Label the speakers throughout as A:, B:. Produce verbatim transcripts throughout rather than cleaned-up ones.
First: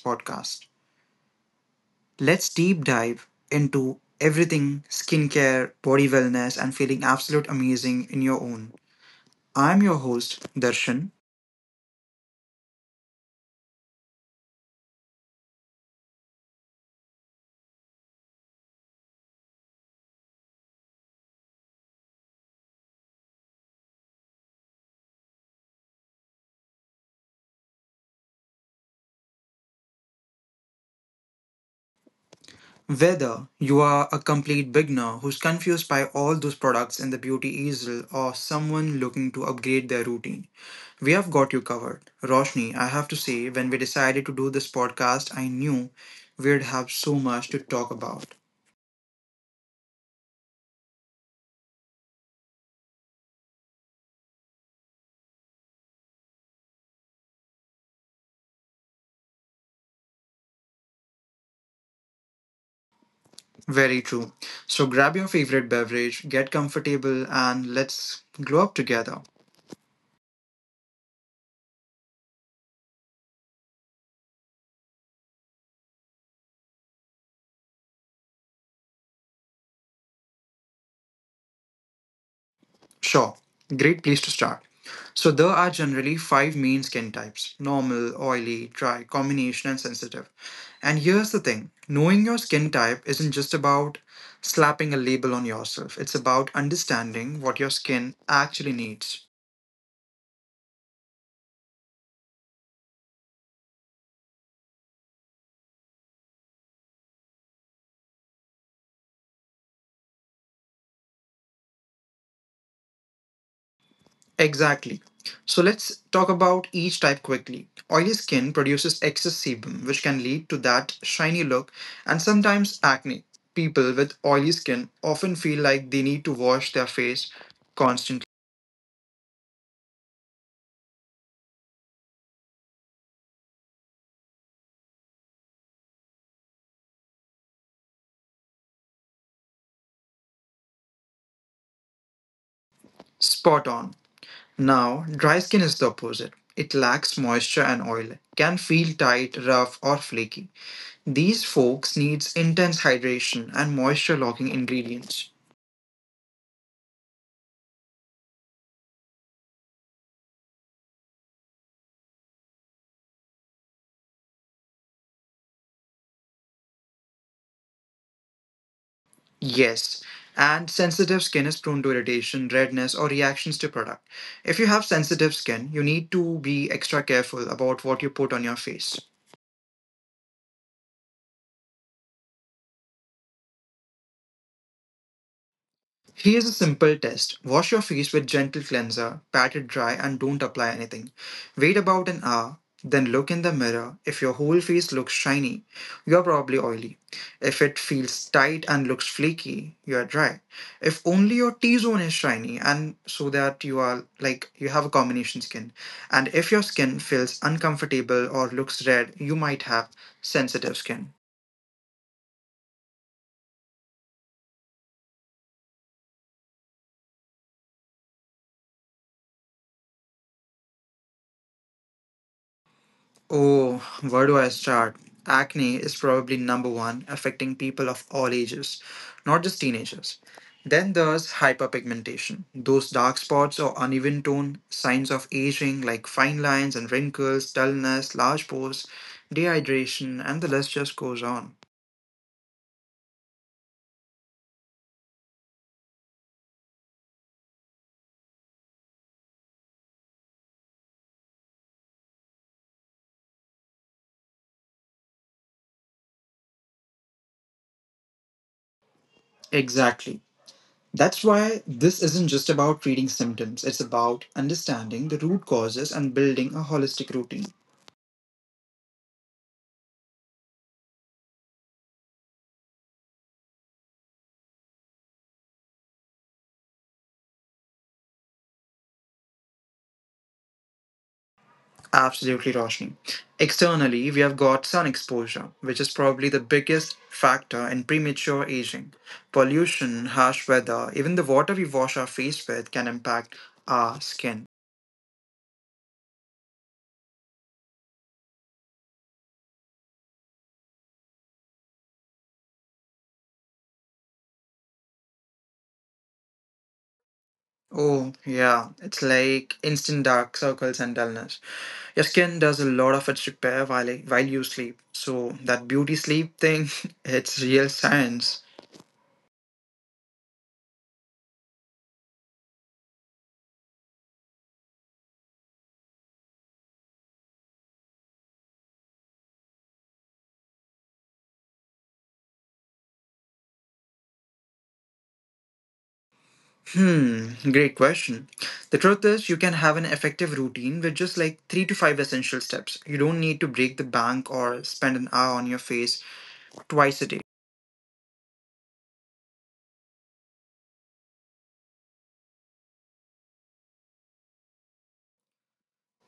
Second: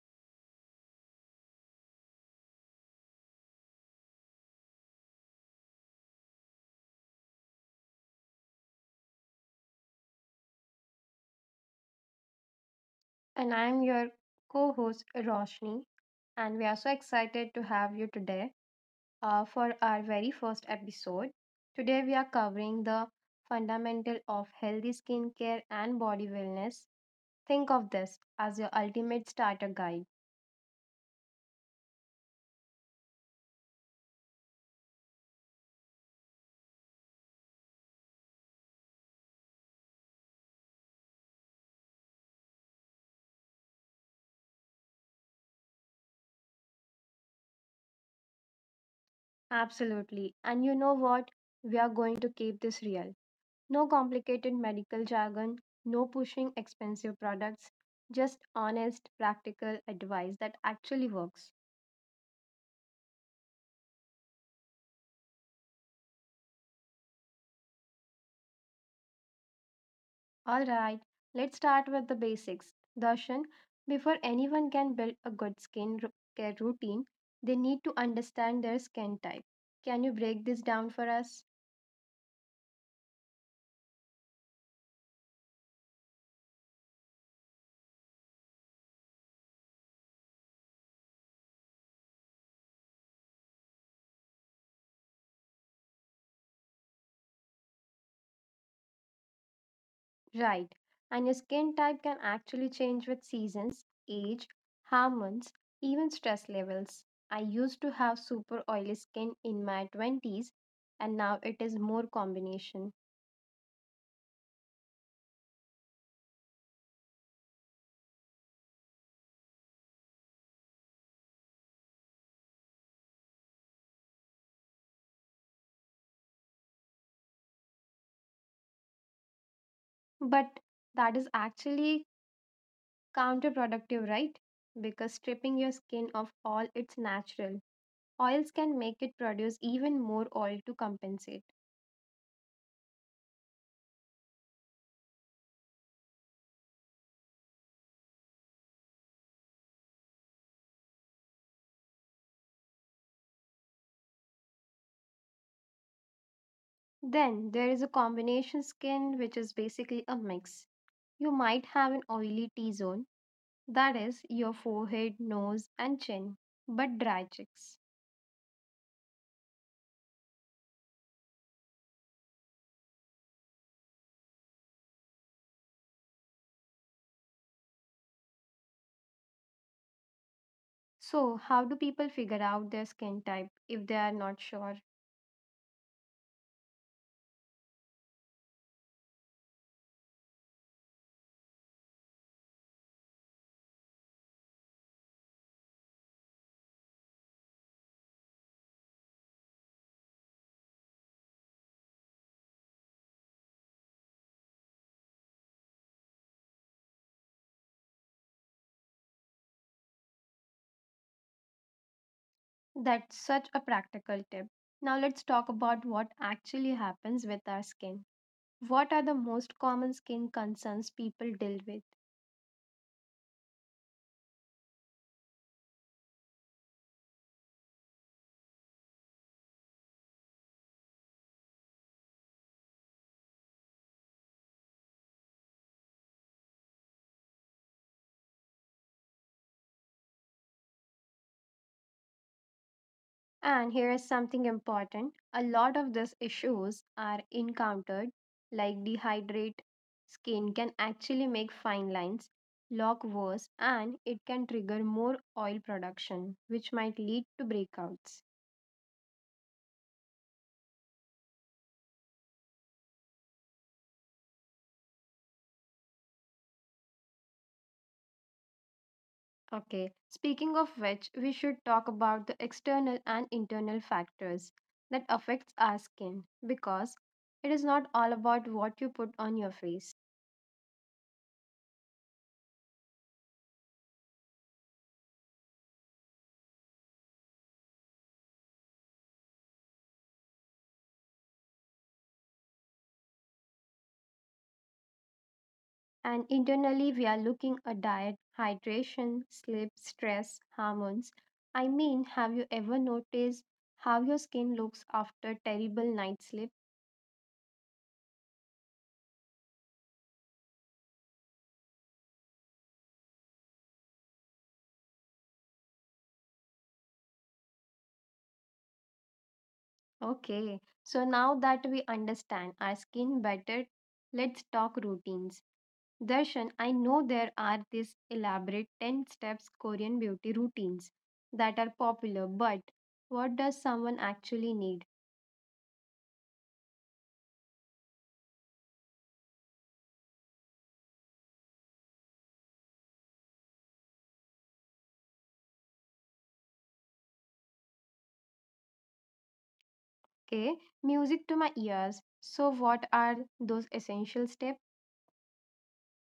A: podcast. Let's deep dive into everything skincare, body wellness and feeling absolute amazing in your own. I'm your host Darshan.
B: And I'm your co host, Roshni. And we are so excited to have you today uh, for our very first episode. Today, we are covering the fundamental of healthy skincare and body wellness. Think of this as your ultimate starter guide.
A: Whether you are a complete beginner who's confused by all those products in the beauty easel or someone looking to upgrade their routine, we have got you covered. Roshni, I have to say, when we decided to do this podcast, I knew we'd have so much to talk about.
B: Absolutely. And you know what? We are going to keep this real. No complicated medical jargon, no pushing expensive products, just honest, practical advice that actually works.
A: Very true. So grab your favorite beverage, get comfortable, and let's glow up together.
B: Alright, let's start with the basics. Darshan, before anyone can build a good skin ru- care routine, they need to understand their skin type. Can you break this down for us?
A: Sure, great place to start. So, there are generally five main skin types: normal, oily, dry, combination, and sensitive. And here's the thing: knowing your skin type isn't just about slapping a label on yourself, it's about understanding what your skin actually needs.
B: Right. And your skin type can actually change with seasons, age, hormones, even stress levels. I used to have super oily skin in my twenties, and now it is more combination.
A: Exactly. So let's talk about each type quickly. Oily skin produces excess sebum, which can lead to that shiny look and sometimes acne. People with oily skin often feel like they need to wash their face constantly.
B: But that is actually counterproductive, right? Because stripping your skin of all its natural oils can make it produce even more oil to compensate.
A: Spot on. Now, dry skin is the opposite. It lacks moisture and oil, can feel tight, rough, or flaky. These folks needs intense hydration and moisture-locking ingredients.
B: Then there is a combination skin, which is basically a mix. You might have an oily T zone, that is, your forehead, nose, and chin, but dry cheeks.
A: Yes, and sensitive skin is prone to irritation, redness, or reactions to product. If you have sensitive skin, you need to be extra careful about what you put on your face.
B: So, how do people figure out their skin type if they are not sure?
A: Here's a simple test. Wash your face with gentle cleanser, pat it dry, and don't apply anything. Wait about an hour, then look in the mirror. If your whole face looks shiny, you're probably oily. If it feels tight and looks flaky, you're dry. If only your T zone is shiny, and so that you are like you have a combination skin. And if your skin feels uncomfortable or looks red, you might have sensitive skin.
B: That's such a practical tip. Now, let's talk about what actually happens with our skin. What are the most common skin concerns people deal with?
A: Oh, where do I start? Acne is probably number one, affecting people of all ages, not just teenagers. Then there's hyperpigmentation. Those dark spots or uneven tone, signs of aging like fine lines and wrinkles, dullness, large pores, dehydration, and the list just goes on.
B: And here is something important. A lot of these issues are encountered, like dehydrate skin can actually make fine lines look worse, and it can trigger more oil production, which might lead to breakouts.
A: Exactly. That's why this isn't just about treating symptoms, it's about understanding the root causes and building a holistic routine.
B: Okay, speaking of which, we should talk about the external and internal factors that affects our skin, because it is not all about what you put on your face.
A: Absolutely, Roshni. Externally, we have got sun exposure, which is probably the biggest factor in premature aging. Pollution, harsh weather, even the water we wash our face with can impact our skin.
B: And internally, we are looking at diet, hydration, sleep, stress, hormones. I mean, have you ever noticed how your skin looks after terrible night sleep?
A: Oh, yeah, it's like instant dark circles and dullness. Your skin does a lot of its repair while, while you sleep. So, that beauty sleep thing, it's real science.
B: Okay, so now that we understand our skin better, let's talk routines. Darshan, I know there are these elaborate ten steps Korean beauty routines that are popular, but what does someone actually need?
A: Hmm, great question. The truth is, you can have an effective routine with just like three to five essential steps. You don't need to break the bank or spend an hour on your face twice a day.
B: Okay, music to my ears. So, what are those essential steps?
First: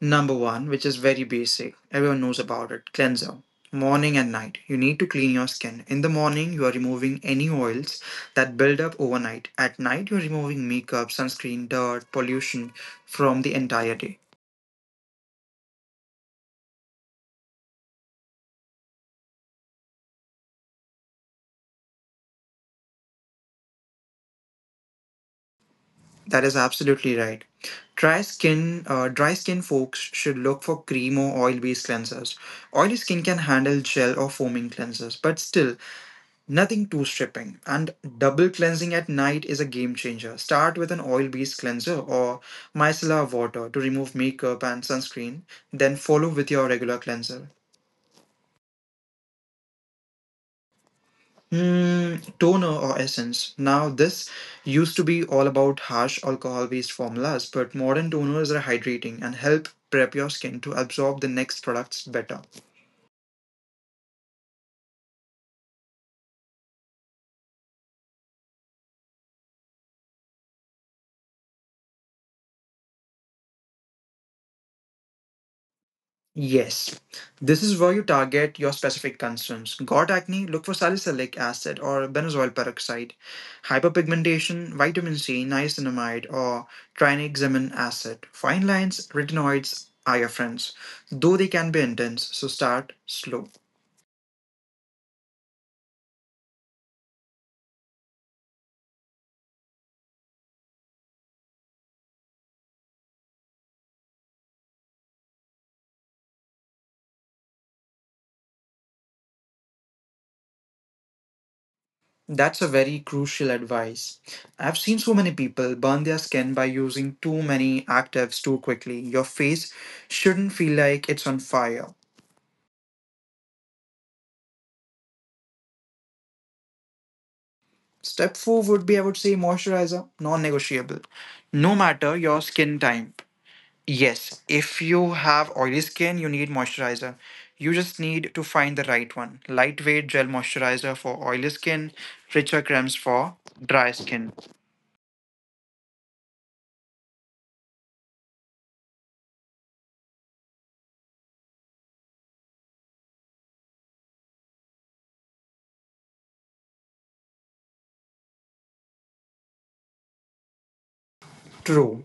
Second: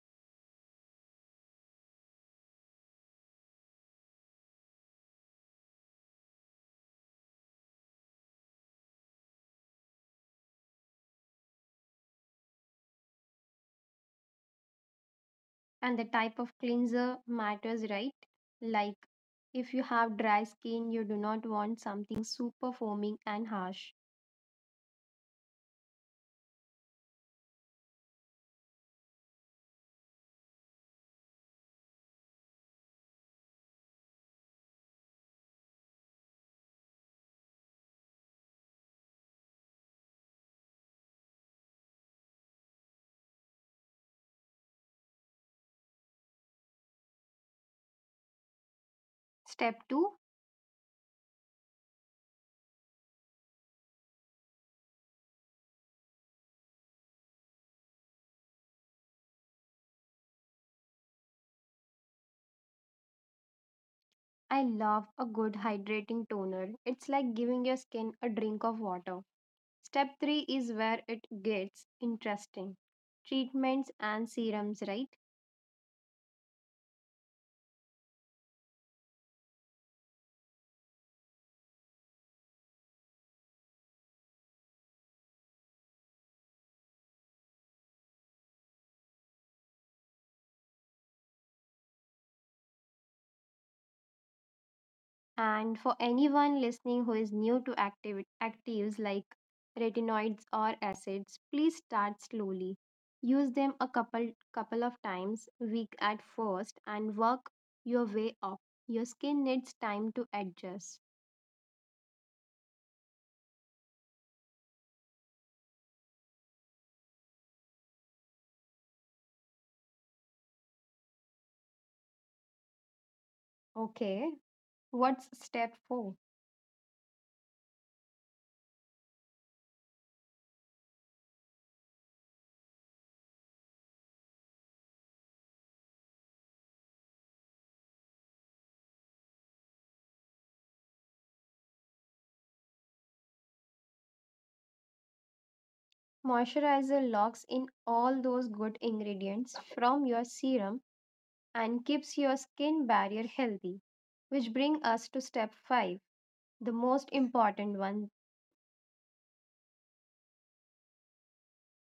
A: Number one, which is very basic, everyone knows about it: cleanser. Morning and night, you need to clean your skin. In the morning, you are removing any oils that build up overnight. At night, you're removing makeup, sunscreen, dirt, pollution from the entire day.
B: And the type of cleanser matters, right? Like, if you have dry skin, you do not want something super foaming and harsh.
A: That is absolutely right. Dry skin, uh, dry skin folks should look for cream or oil-based cleansers. Oily skin can handle gel or foaming cleansers, but still nothing too stripping. And double cleansing at night is a game changer. Start with an oil-based cleanser or micellar water to remove makeup and sunscreen, then follow with your regular cleanser.
B: Step two.
A: Mm, toner or essence. Now, this used to be all about harsh alcohol based formulas, but modern toners are hydrating and help prep your skin to absorb the next products better.
B: I love a good hydrating toner. It's like giving your skin a drink of water. Step three is where it gets interesting, treatments and serums, right?
A: Yes, this is where you target your specific concerns. Got acne? Look for salicylic acid or benzoyl peroxide. Hyperpigmentation, vitamin C, niacinamide, or trinexamin acid. Fine lines, retinoids are your friends, though they can be intense, so start slow.
B: And for anyone listening who is new to active, actives like retinoids or acids, please start slowly. Use them a couple couple of times week at first and work your way up. Your skin needs time to adjust.
A: That's a very crucial advice. I've seen so many people burn their skin by using too many actives too quickly. Your face shouldn't feel like it's on fire.
B: Okay, what's step four?
A: Step four would be, I would say, moisturizer, non negotiable. No matter your skin type. Yes, if you have oily skin, you need moisturizer. You just need to find the right one. Lightweight gel moisturizer for oily skin, richer creams for dry skin.
B: Moisturizer locks in all those good ingredients from your serum and keeps your skin barrier healthy, which bring us to step five, the most important one.
A: True.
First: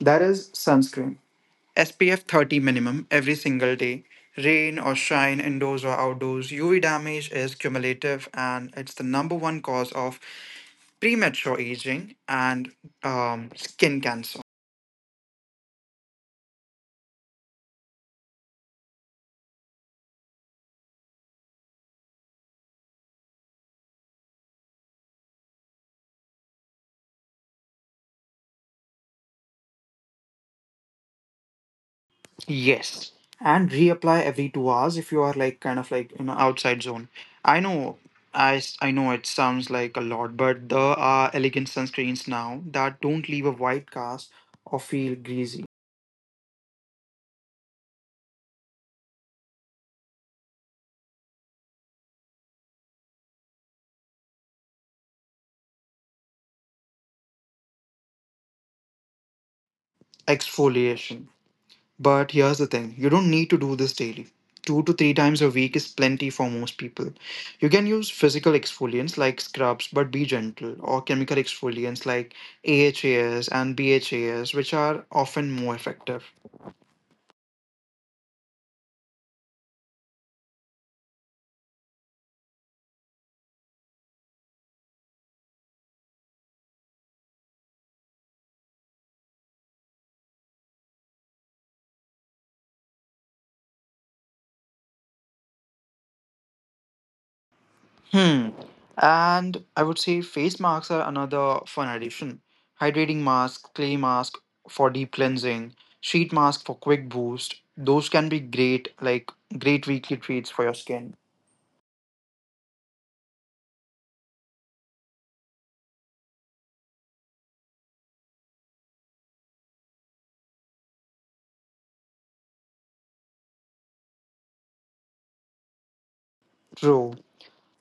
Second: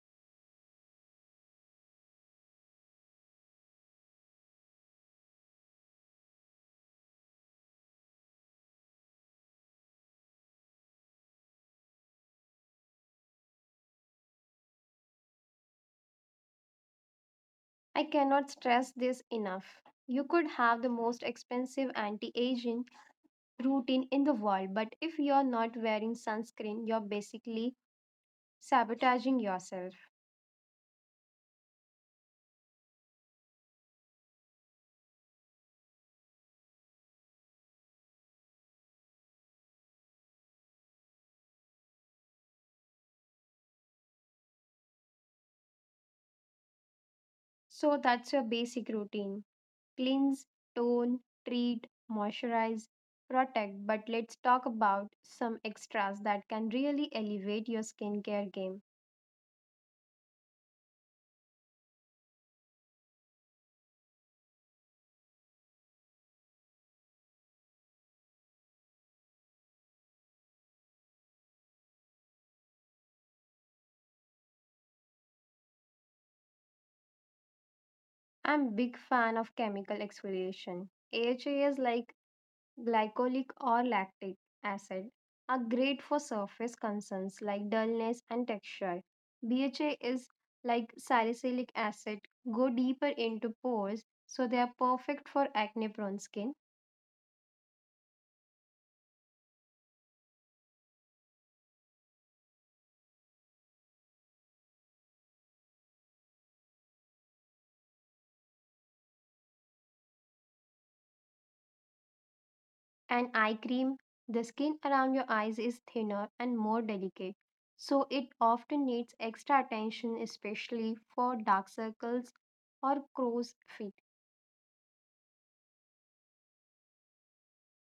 A: That is sunscreen. S P F thirty minimum every single day. Rain or shine, indoors or outdoors, U V damage is cumulative and it's the number one cause of premature aging and um, skin cancer.
B: I cannot stress this enough. You could have the most expensive anti aging routine in the world, but if you're not wearing sunscreen, you're basically sabotaging yourself.
A: Yes. And reapply every two hours if you are like kind of like in an outside zone. I know I, s- I know it sounds like a lot, but there are elegant sunscreens now that don't leave a white cast or feel greasy.
B: So that's your basic routine: cleanse, tone, treat, moisturize, protect. But let's talk about some extras that can really elevate your skincare game.
A: Exfoliation. But here's the thing: you don't need to do this daily. Two to three times a week is plenty for most people. You can use physical exfoliants like scrubs, but be gentle, or chemical exfoliants like A H As and B H As, which are often more effective.
B: I'm a big fan of chemical exfoliation. A H As is like glycolic or lactic acid are great for surface concerns like dullness and texture. B H As is like salicylic acid go deeper into pores, so they are perfect for acne prone skin.
A: Hmm. And I would say face masks are another fun addition. Hydrating mask, clay mask for deep cleansing, sheet mask for quick boost. Those can be great, like great weekly treats for your skin.
B: And eye cream, the skin around your eyes is thinner and more delicate, so it often needs extra attention, especially for dark circles or crow's feet.
A: True.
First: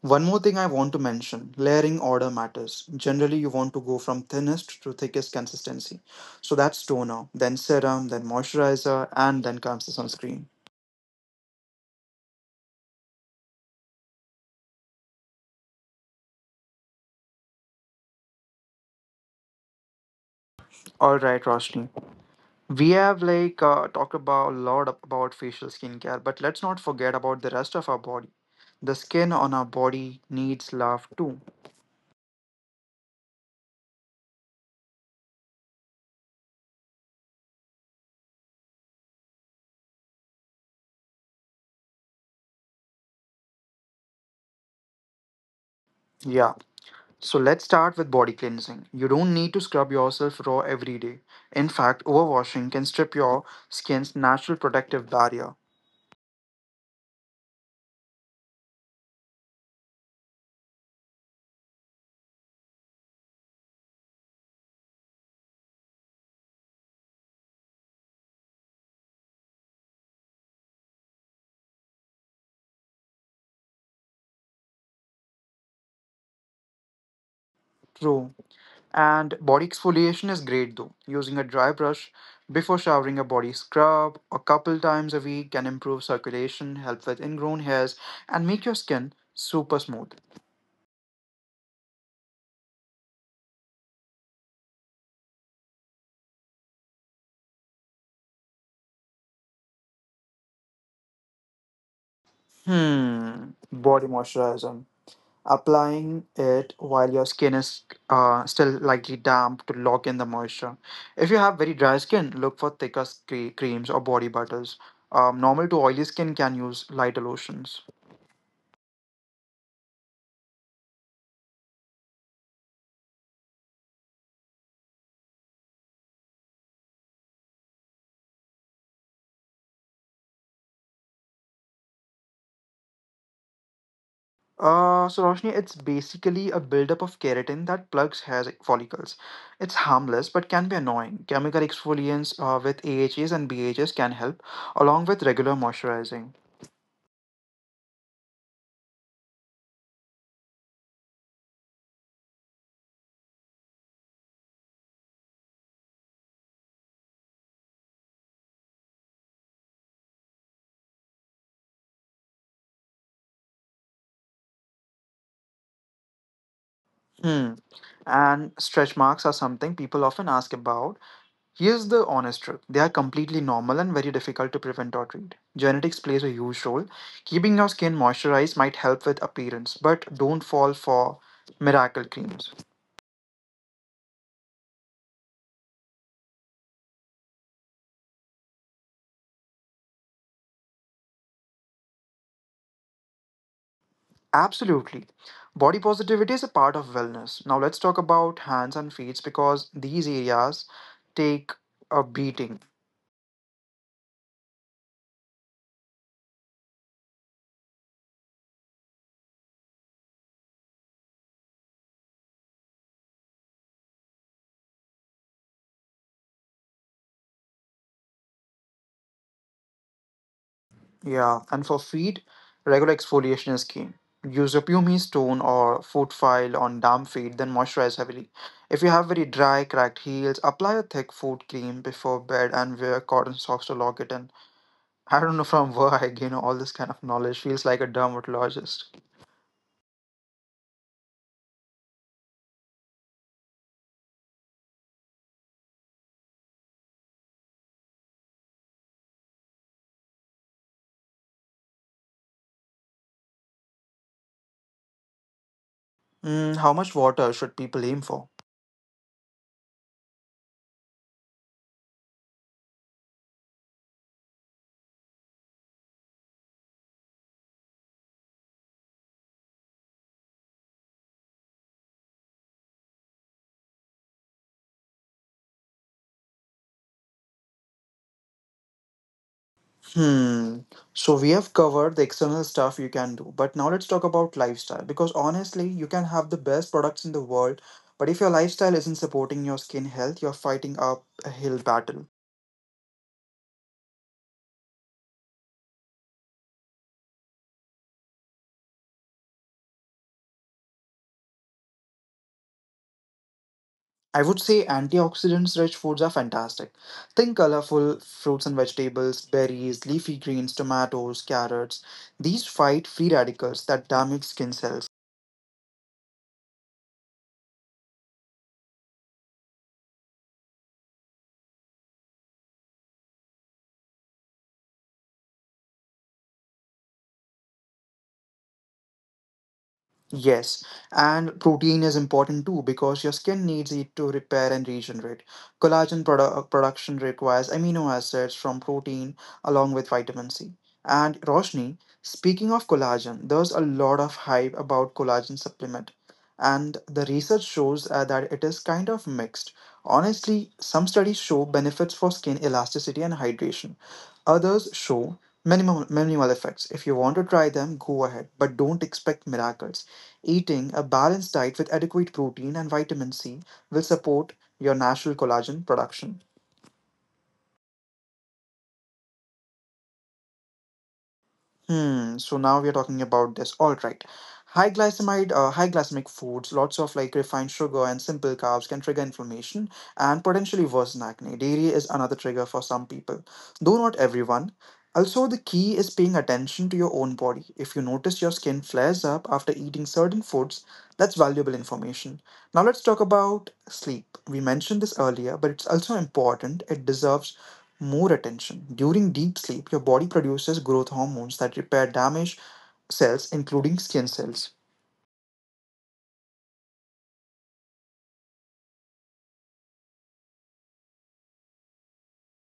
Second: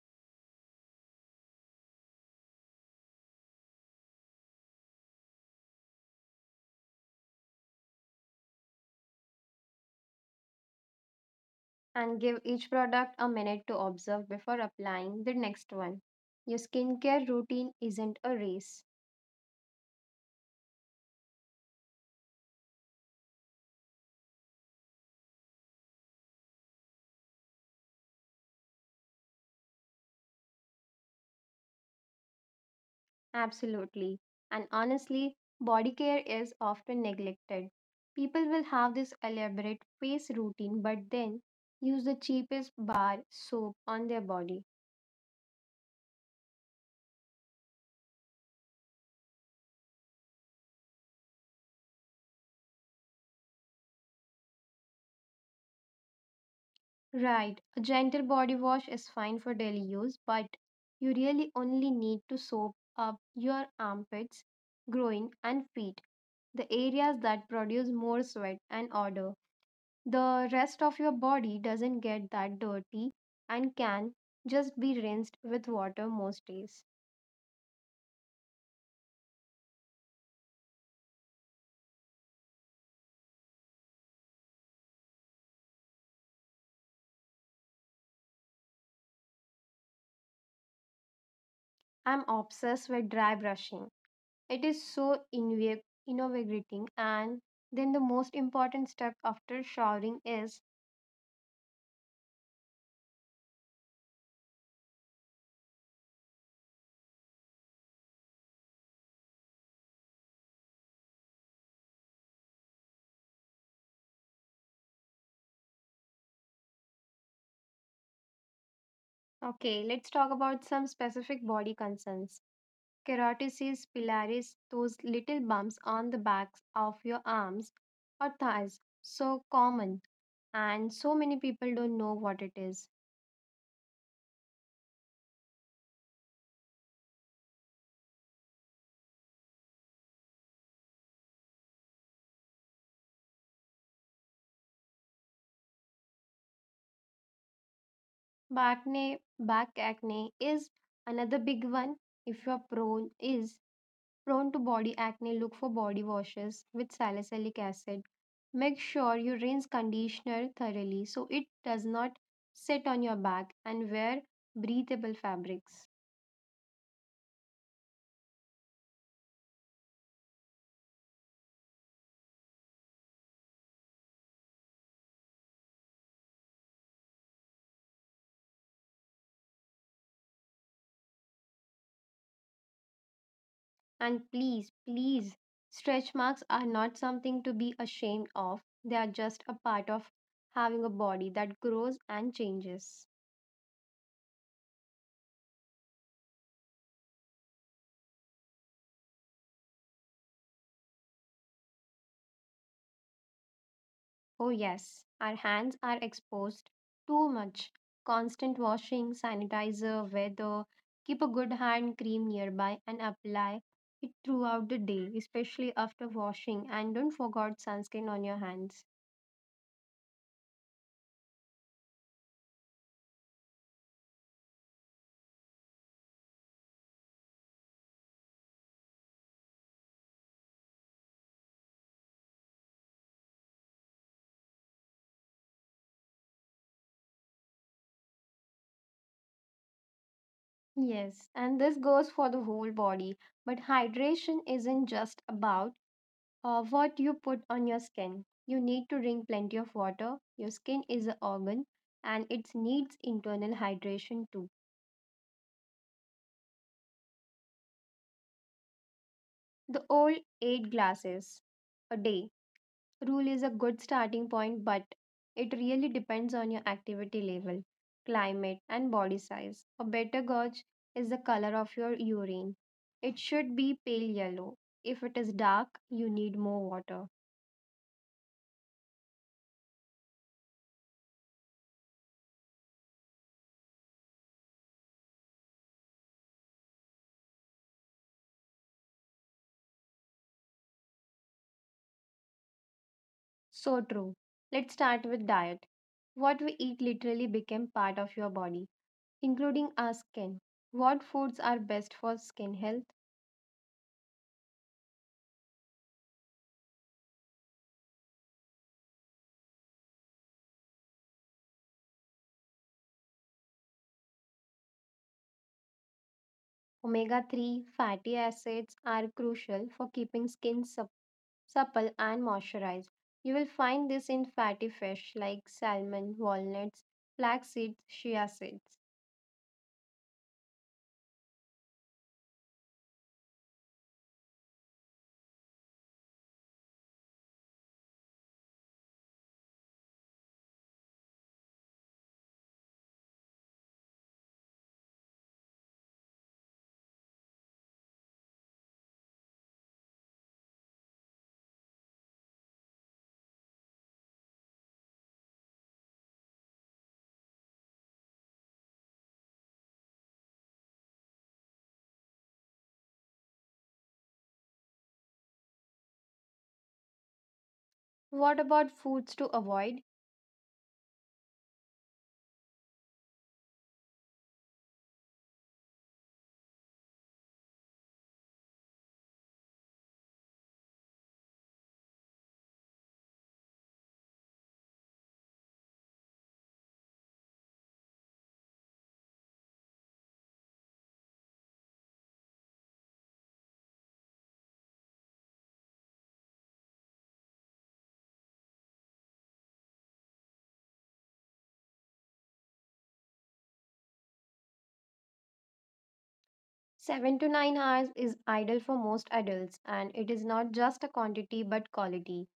A: One more thing I want to mention: layering order matters. Generally, you want to go from thinnest to thickest consistency. So that's toner, then serum, then moisturizer, and then comes the sunscreen.
B: And give each product a minute to observe before applying the next one. Your skincare routine isn't a race.
A: All right, Roshni. We have like uh, talked about a lot about facial skincare, but let's not forget about the rest of our body. The skin on our body needs love too.
B: Absolutely. And honestly, body care is often neglected. People will have this elaborate face routine but then use the cheapest bar soap on their body.
A: Yeah. So let's start with body cleansing. You don't need to scrub yourself raw every day. In fact, overwashing can strip your skin's natural protective barrier.
B: Right, a gentle body wash is fine for daily use, but you really only need to soap up your armpits, groin, and feet, the areas that produce more sweat and odor. The rest of your body doesn't get that dirty and can just be rinsed with water most days.
A: True. And body exfoliation is great though. Using a dry brush before showering, a body scrub a couple times a week can improve circulation, help with ingrown hairs, and make your skin super smooth.
B: I'm obsessed with dry brushing. It is so innov- invigorating, and then the most important step after showering is,
A: Hmm. Body moisturizer. Applying it while your skin is uh, still lightly damp to lock in the moisture. If you have very dry skin, look for thicker scre- creams or body butters. Um, normal to oily skin can use lighter lotions.
B: okay, let's talk about some specific body concerns. Keratosis pilaris, those little bumps on the backs of your arms or thighs, so common and so many people don't know what it is.
A: Uh, so Roshni, it's basically a buildup of keratin that plugs hair follicles. It's harmless but can be annoying. Chemical exfoliants uh, with A H As and B H As can help, along with regular moisturizing.
B: Back acne, back acne is another big one. If you are prone is prone to body acne, look for body washes with salicylic acid. Make sure you rinse conditioner thoroughly so it does not sit on your back, and wear breathable fabrics.
A: Hmm. And stretch marks are something people often ask about. Here's the honest truth: they are completely normal and very difficult to prevent or treat. Genetics plays a huge role. Keeping your skin moisturized might help with appearance, but don't fall for miracle creams.
B: And please, please, stretch marks are not something to be ashamed of. They are just a part of having a body that grows and changes.
A: Absolutely. Body positivity is a part of wellness. Now let's talk about hands and feet because these areas take a beating.
B: Oh, yes, our hands are exposed too much. Constant washing, sanitizer, weather. Keep a good hand cream nearby and apply it throughout the day, especially after washing. And don't forget sunscreen on your hands.
A: Yeah, and for feet, regular exfoliation is key. Use a pumice stone or foot file on damp feet, then moisturize heavily. If you have very dry, cracked heels, apply a thick foot cream before bed and wear cotton socks to lock it in. I don't know from where I gain all this kind of knowledge. Feels like a dermatologist.
B: Yes, and this goes for the whole body. But hydration isn't just about uh, what you put on your skin. You need to drink plenty of water. Your skin is an organ and it needs internal hydration too.
A: Mm, how much water should people aim for?
B: The old eight glasses a day rule is a good starting point, but it really depends on your activity level, climate, and body size. A better gauge is the color of your urine. It should be pale yellow. If it is dark, you need more water.
A: Hmm. So we have covered the external stuff you can do, but now let's talk about lifestyle because honestly, you can have the best products in the world, but if your lifestyle isn't supporting your skin health, you're fighting up a hill battle.
B: So true. Let's start with diet. What we eat literally became part of your body, including our skin. What foods are best for skin health?
A: I would say antioxidants rich foods are fantastic. Think colorful fruits and vegetables, berries, leafy greens, tomatoes, carrots. These fight free radicals that damage skin cells.
B: Omega three fatty acids are crucial for keeping skin sup- supple and moisturized. You will find this in fatty fish like salmon, walnuts, flax seeds, chia seeds.
A: Yes, and protein is important too because your skin needs it to repair and regenerate. Collagen produ- uh, production requires amino acids from protein along with vitamin C. And Roshni, speaking of collagen, there's a lot of hype about collagen supplement, and the research shows uh, that it is kind of mixed. Honestly, some studies show benefits for skin elasticity and hydration. Others show minimal minimal effects. If you want to try them, go ahead, but don't expect miracles. Eating a balanced diet with adequate protein and vitamin C will support your natural collagen production.
B: What about foods to avoid?
A: Hmm. So now we are talking about this. All right. High glycemide, uh, high glycemic foods, lots of like refined sugar and simple carbs can trigger inflammation and potentially worsen acne. Dairy is another trigger for some people, though not everyone. Also, the key is paying attention to your own body. If you notice your skin flares up after eating certain foods, that's valuable information. Now, let's talk about sleep. We mentioned this earlier, but it's also important. It deserves more attention. During deep sleep, your body produces growth hormones that repair damaged cells, including skin cells.
B: seven to nine hours is ideal for most adults, and it is not just a quantity but quality.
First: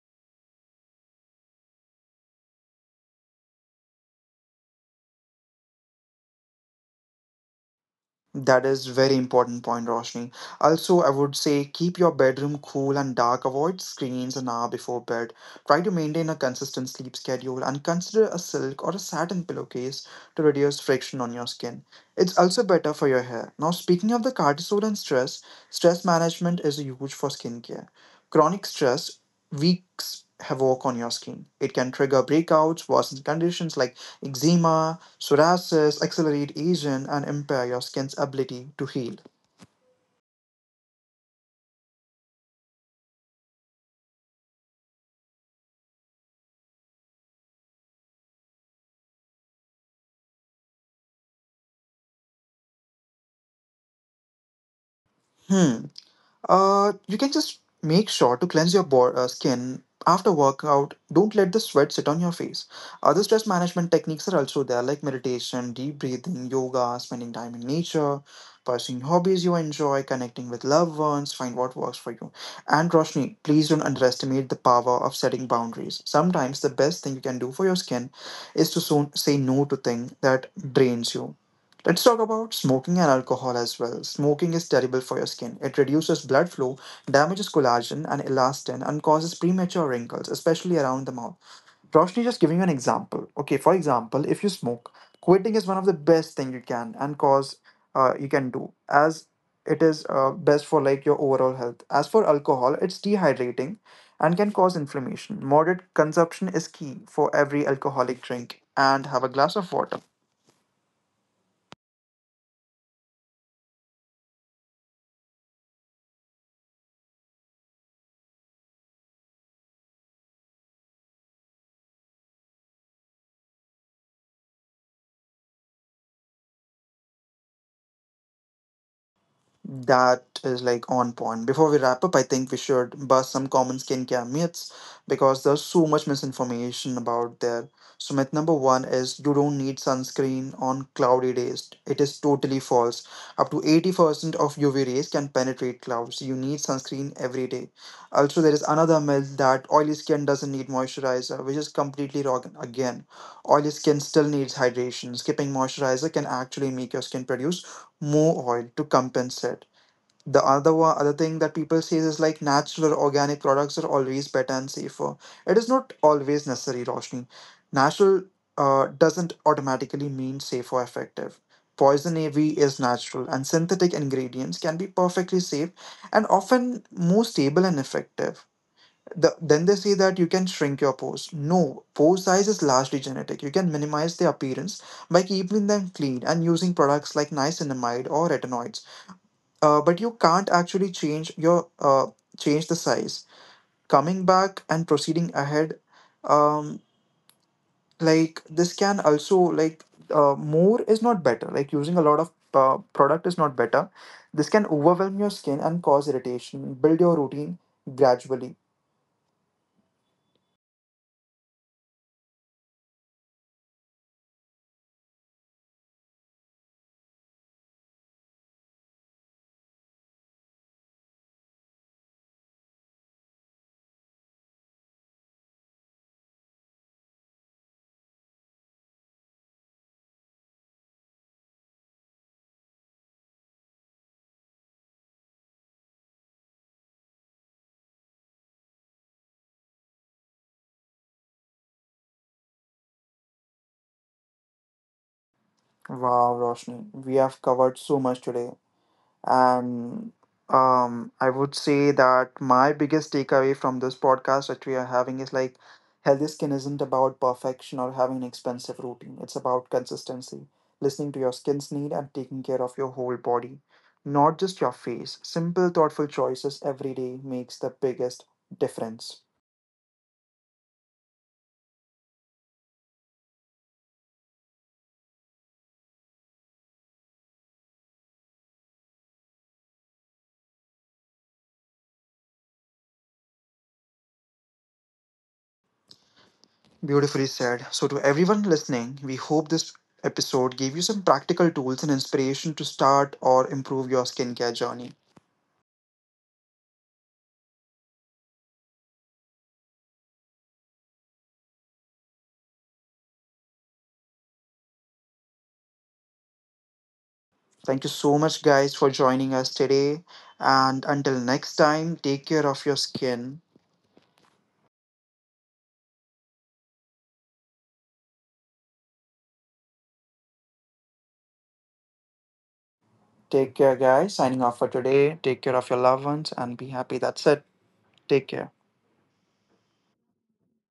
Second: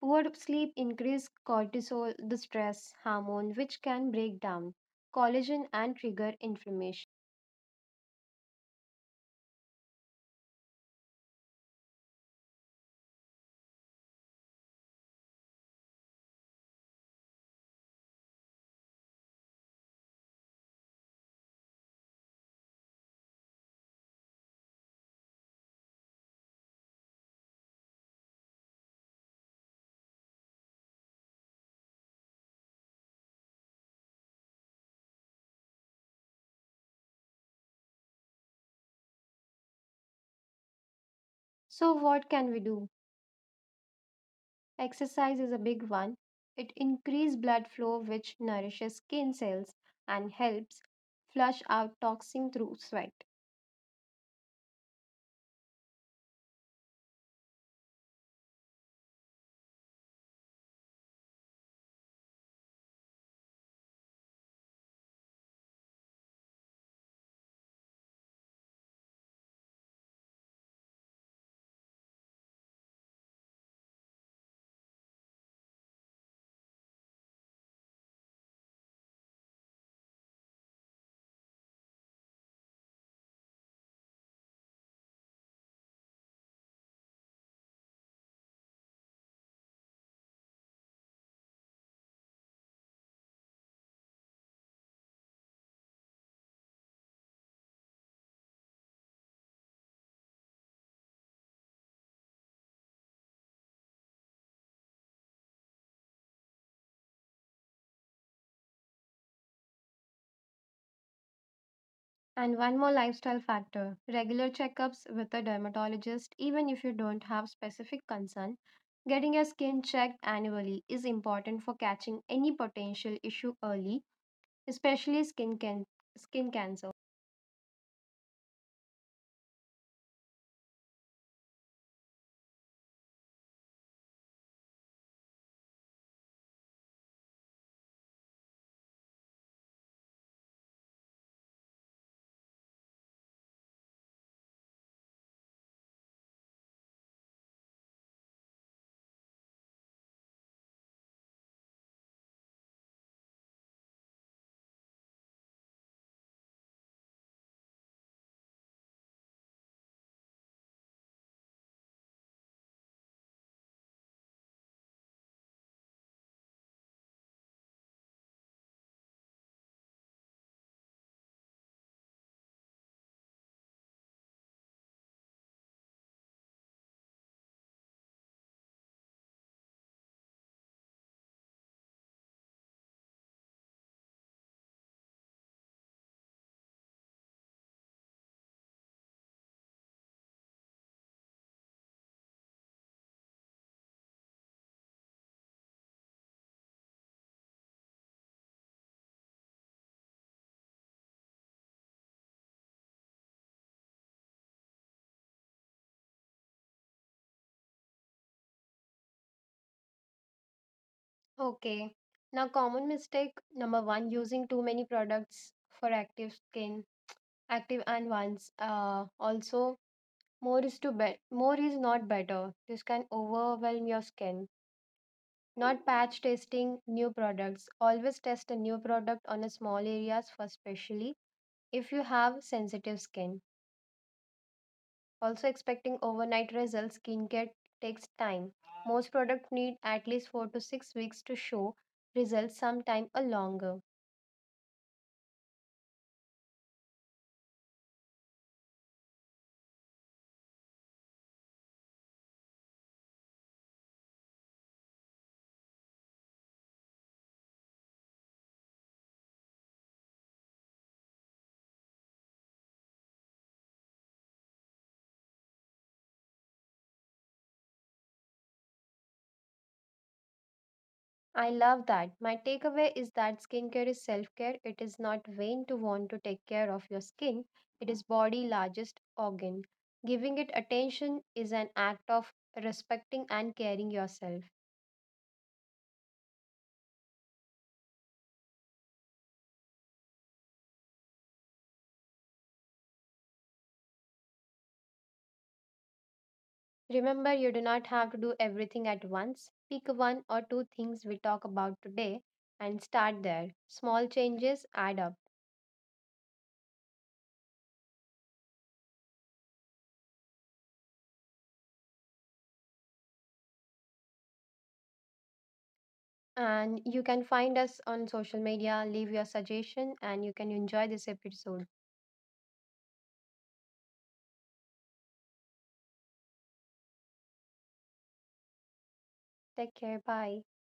B: Poor sleep increases cortisol, the stress hormone, which can break down collagen and trigger inflammation.
A: That is very important point, Roshni. Also, I would say keep your bedroom cool and dark. Avoid screens an hour before bed. Try to maintain a consistent sleep schedule and consider a silk or a satin pillowcase to reduce friction on your skin. It's also better for your hair. Now, speaking of the cortisol and stress, stress management is huge for skincare. Chronic stress wreaks havoc on your skin. It can trigger breakouts, worsen conditions like eczema, Suraj, accelerate aging and impair your skin's ability to heal.
B: So, what can we do? Exercise is a big one. It increases blood flow, which nourishes skin cells and helps flush out toxins through sweat.
A: Hmm. Uh, you can just make sure to cleanse your bo- uh, skin after workout. Don't let the sweat sit on your face. Other stress management techniques are also there, like meditation, deep breathing, yoga, spending time in nature, pursuing hobbies you enjoy, connecting with loved ones. Find what works for you. And Roshni, please don't underestimate the power of setting boundaries. Sometimes the best thing you can do for your skin is to soon say no to things that drains you. Let's talk about smoking and alcohol as well. Smoking is terrible for your skin. It reduces blood flow, damages collagen and elastin, and causes premature wrinkles, especially around the mouth. Roshni, just giving you an example. Okay, for example, if you smoke, quitting is one of the best thing you can and cause uh, you can do, as it is uh, best for like your overall health. As for alcohol, it's dehydrating and can cause inflammation. Moderate consumption is key. For every alcoholic drink, and have a glass of water.
B: And one more lifestyle factor, regular checkups with a dermatologist, even if you don't have specific concern. Getting your skin checked annually is important for catching any potential issue early, especially skin can- skin cancer.
A: That is like on point. Before we wrap up, I think we should bust some common skincare myths because there's so much misinformation about there. So myth number one is you don't need sunscreen on cloudy days. It is totally false. Up to eighty percent of U V rays can penetrate clouds. You need sunscreen every day. Also, there is another myth that oily skin doesn't need moisturizer, which is completely wrong again. Oily skin still needs hydration. Skipping moisturizer can actually make your skin produce more oil to compensate. The other one, other thing that people say is like natural organic products are always better and safer. It is not always necessary, Roshni. Natural uh, doesn't automatically mean safe or effective. Poison ivy is natural, and synthetic ingredients can be perfectly safe and often more stable and effective. The, then they say that you can shrink your pores. No, pore size is largely genetic. You can minimize their appearance by keeping them clean and using products like niacinamide or retinoids, uh, but you can't actually change your uh, change the size. Coming back and proceeding ahead, um, like this can also like, uh, more is not better, like using a lot of uh, product is not better. This can overwhelm your skin and cause irritation. Build your routine gradually.
B: Okay. Now, common mistake number one, using too many products for active skin, active and once. Uh, also, more is to be- more is not better. This can overwhelm your skin. Not patch testing new products. Always test a new product on a small areas first, especially if you have sensitive skin. Also, expecting overnight results, skincare takes time. Most products need at least four to six weeks to show results, sometimes a longer.
A: Wow, Roshni, we have covered so much today. And um, I would say that my biggest takeaway from this podcast that we are having is like healthy skin isn't about perfection or having an expensive routine. It's about consistency, listening to your skin's need and taking care of your whole body, not just your face. Simple, thoughtful choices every day makes the biggest difference.
B: I love that. My takeaway is that skincare is self care. It is not vain to want to take care of your skin, it is body largest organ. Giving it attention is an act of respecting and caring yourself.
A: Beautifully said. So, to everyone listening, we hope this episode gave you some practical tools and inspiration to start or improve your skincare journey.
B: Remember, you do not have to do everything at once. Pick one or two things we talk about today and start there. Small changes add up.
A: Thank you so much, guys, for joining us today. And until next time, take care of your skin.
B: And you can find us on social media, leave your suggestion, and you can enjoy this episode.
A: Take care, guys. Signing off for today. Take care of your loved ones and be happy. That's it. Take care.
B: Take care. Bye.